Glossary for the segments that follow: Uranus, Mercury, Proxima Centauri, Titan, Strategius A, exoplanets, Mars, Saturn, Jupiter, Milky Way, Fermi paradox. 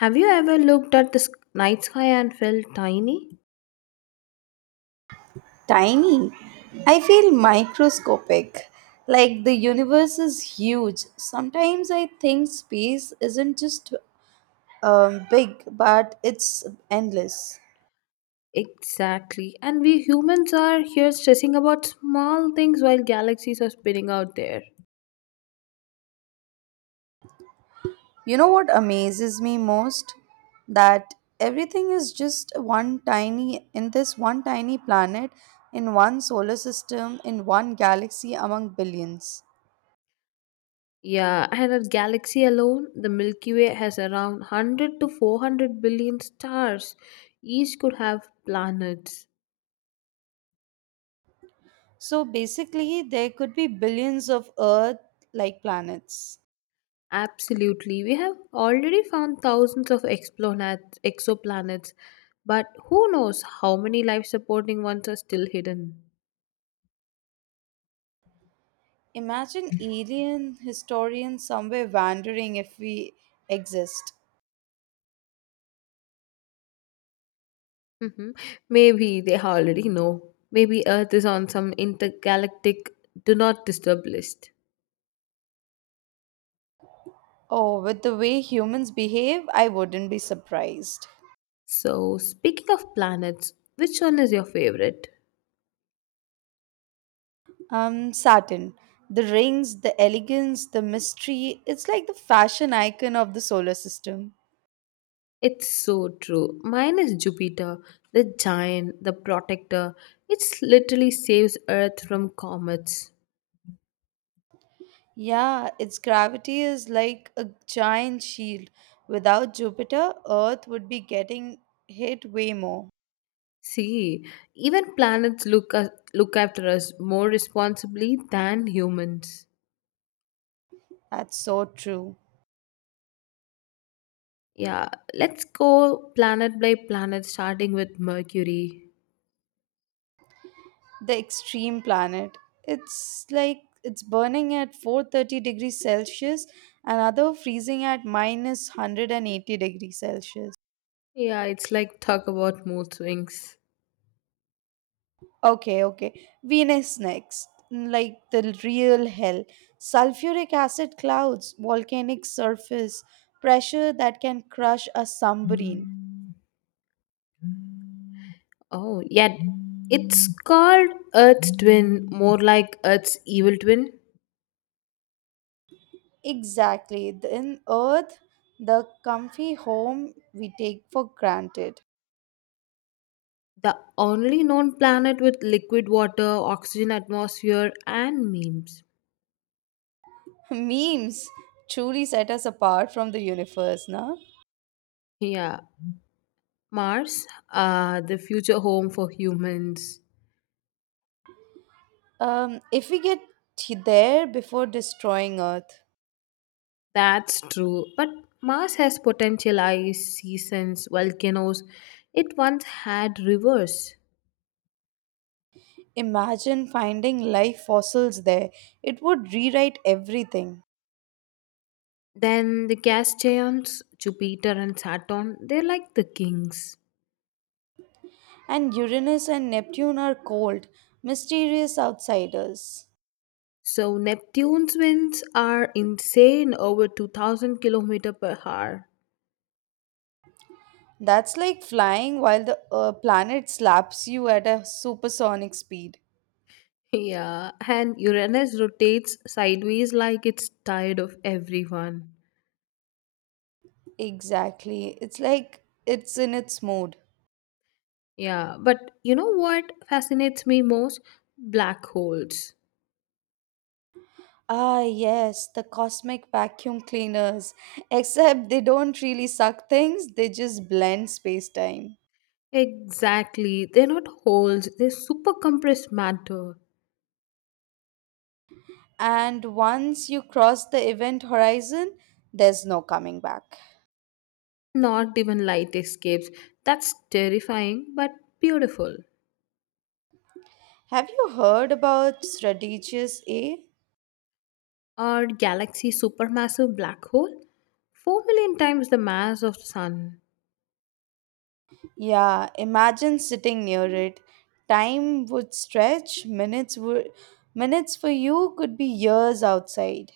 Have you ever looked at the night sky and felt tiny? Tiny. I feel microscopic, like the universe is huge. Sometimes I think space isn't just big, but it's endless. Exactly. And we humans are here stressing about small things while galaxies are spinning out there. You know what amazes me most? That everything is just in this one tiny planet, in one solar system, in one galaxy among billions. Yeah, and our galaxy alone, the Milky Way has around 100 to 400 billion stars. Each could have planets. So basically, there could be billions of Earth like planets. Absolutely. We have already found thousands of exoplanets, but who knows how many life supporting ones are still hidden. Imagine alien historians somewhere wondering if we exist. Mhm. Maybe they already know. Maybe Earth is on some intergalactic do not disturb list. Oh, with the way humans behave, I wouldn't be surprised. So, speaking of planets, which one is your favorite? Saturn. The rings, the elegance, the mystery, it's like the fashion icon of the solar system. It's so true. Mine is Jupiter, the giant, the protector. It literally saves Earth from comets. Yeah, its gravity is like a giant shield. Without Jupiter, Earth would be getting hit way more. See, even planets look after us more responsibly than humans. That's so true. Yeah, let's go planet by planet, starting with Mercury. The extreme planet. It's like it's burning at 430 degrees Celsius, another freezing at minus 180 degrees Celsius. Yeah, it's like talk about mood swings. Okay, okay. Venus next. Like the real hell. Sulfuric acid clouds, volcanic surface, pressure that can crush a submarine. Oh, yeah. It's called Earth's twin, more like Earth's evil twin. Exactly. Then Earth, the comfy home we take for granted. The only known planet with liquid water, oxygen atmosphere, and memes. Memes truly set us apart from the universe, no? Yeah, Mars, the future home for humans. If we get there before destroying Earth, That's true. But Mars has potential ice, seasons, volcanoes. It once had rivers. imagine finding life fossils there. It would rewrite everything. Then the gas giants, Jupiter and Saturn, they're like the kings. And Uranus and Neptune are cold, mysterious outsiders. So Neptune's winds are insane, over 2000 kilometer per hour. That's like flying while the planet slaps you at a supersonic speed. Yeah, and Uranus rotates sideways like it's tired of everyone. Exactly. It's like it's in its mode. Yeah, but you know what fascinates me most? Black holes. Ah, yes, the cosmic vacuum cleaners. Except they don't really suck things, they just blend space time. Exactly. They're not holes, they're super compressed matter. And once you cross the event horizon, there's no coming back. Not even light escapes. That's terrifying, but beautiful. Have you heard about Strategius A? Our galaxy supermassive black hole, 4 million times the mass of the sun. Yeah, imagine sitting near it. Time would stretch, minutes for you could be years outside.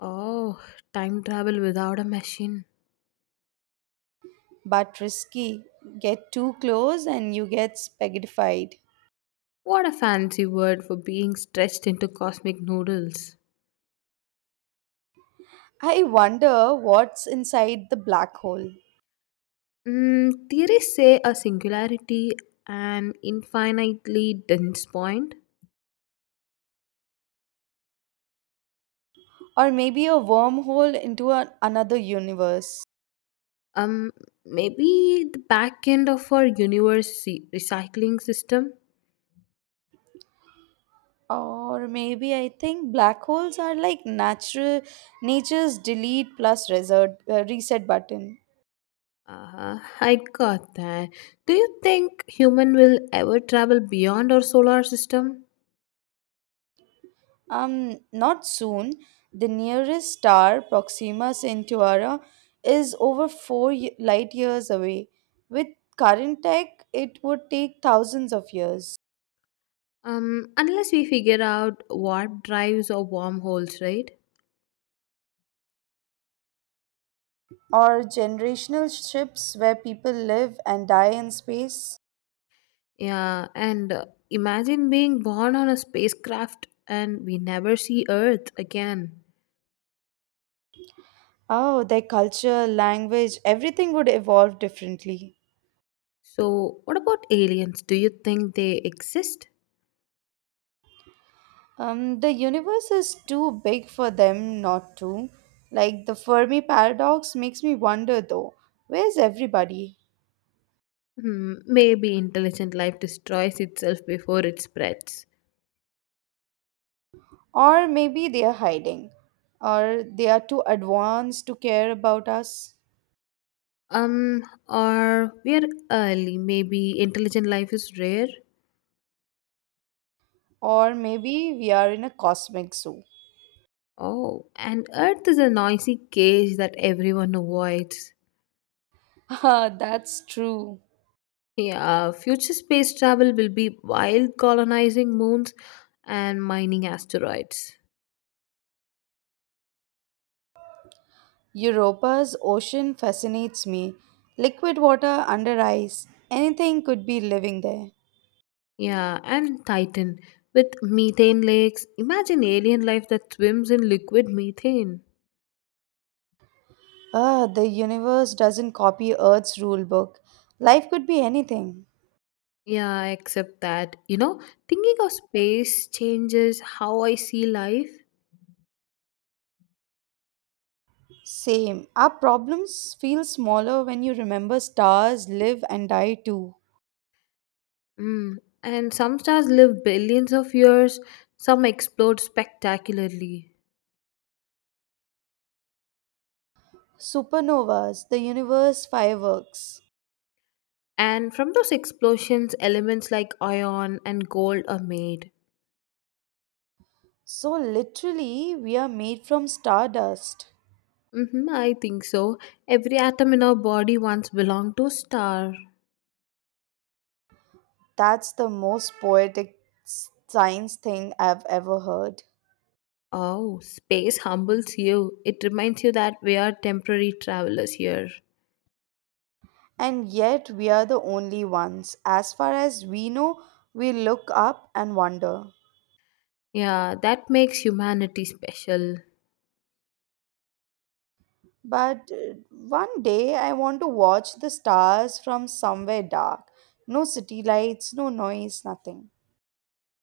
Oh, time travel without a machine. But risky. Get too close and you get spaghettified. What a fancy word for being stretched into cosmic noodles. I wonder what's inside the black hole. Theories say a singularity, an infinitely dense point. Or maybe a wormhole into another universe. um Maybe the back end of our universe recycling system. Or maybe I think black holes are like natural nature's delete plus reset button. I got that. Do you think human will ever travel beyond our solar system? Not soon. The nearest star, Proxima Centauri, is over 4 light years light years away. With current tech, it would take thousands of years. Unless we figure out what drives or wormholes, right? Or generational ships where people live and die in space? Yeah, and imagine being born on a spacecraft and we never see Earth again. Oh, their culture, language, everything would evolve differently. So, what about aliens? Do you think they exist? The universe is too big for them not to. Like the Fermi paradox makes me wonder though, where's everybody? Hmm, maybe intelligent life destroys itself before it spreads. Or maybe they are hiding, or they are too advanced to care about us, Um, or we're early. Maybe intelligent life is rare. or maybe we are in a cosmic zoo. Oh, and Earth is a noisy cage that everyone avoids. Ah, that's true. Yeah, future space travel will be wild. Colonizing moons and mining asteroids. Europa's ocean fascinates me. Liquid water under ice. Anything could be living there. Yeah, and Titan with methane lakes. Imagine alien life that swims in liquid methane. Ah, the universe doesn't copy Earth's rule book. Life could be anything. Yeah, except that, thinking of space changes how I see life. Same. Our problems feel smaller when you remember stars live and die too. Mm. And some stars live billions of years, some explode spectacularly. Supernovas, the universe fireworks. And from those explosions, elements like iron and gold are made. So literally, we are made from stardust. Mm-hmm, I think so. Every atom in our body once belonged to a star. That's the most poetic science thing I've ever heard. Oh, space humbles you. It reminds you that we are temporary travelers here. And yet, we are the only ones. As far as we know, we look up and wonder. Yeah, that makes humanity special. But one day, I want to watch the stars from somewhere dark. No city lights, no noise, nothing.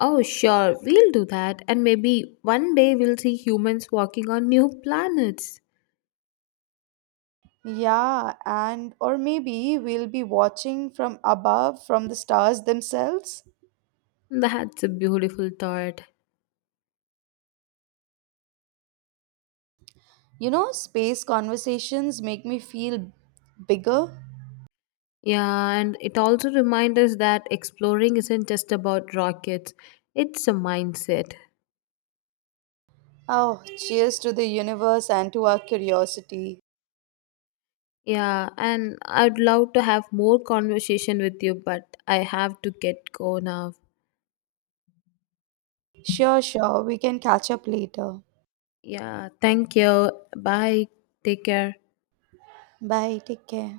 Oh, sure, we'll do that. And maybe one day we'll see humans walking on new planets. Yeah, and or maybe we'll be watching from above from the stars themselves. That's a beautiful thought. You know, space conversations make me feel bigger. Yeah, and it also reminds us that exploring isn't just about rockets, it's a mindset. Oh, cheers to the universe and to our curiosity. Yeah, and I'd love to have more conversation with you, but I have to get go now. Sure, sure, we can catch up later. Yeah, thank you. Bye. Take care. Bye take care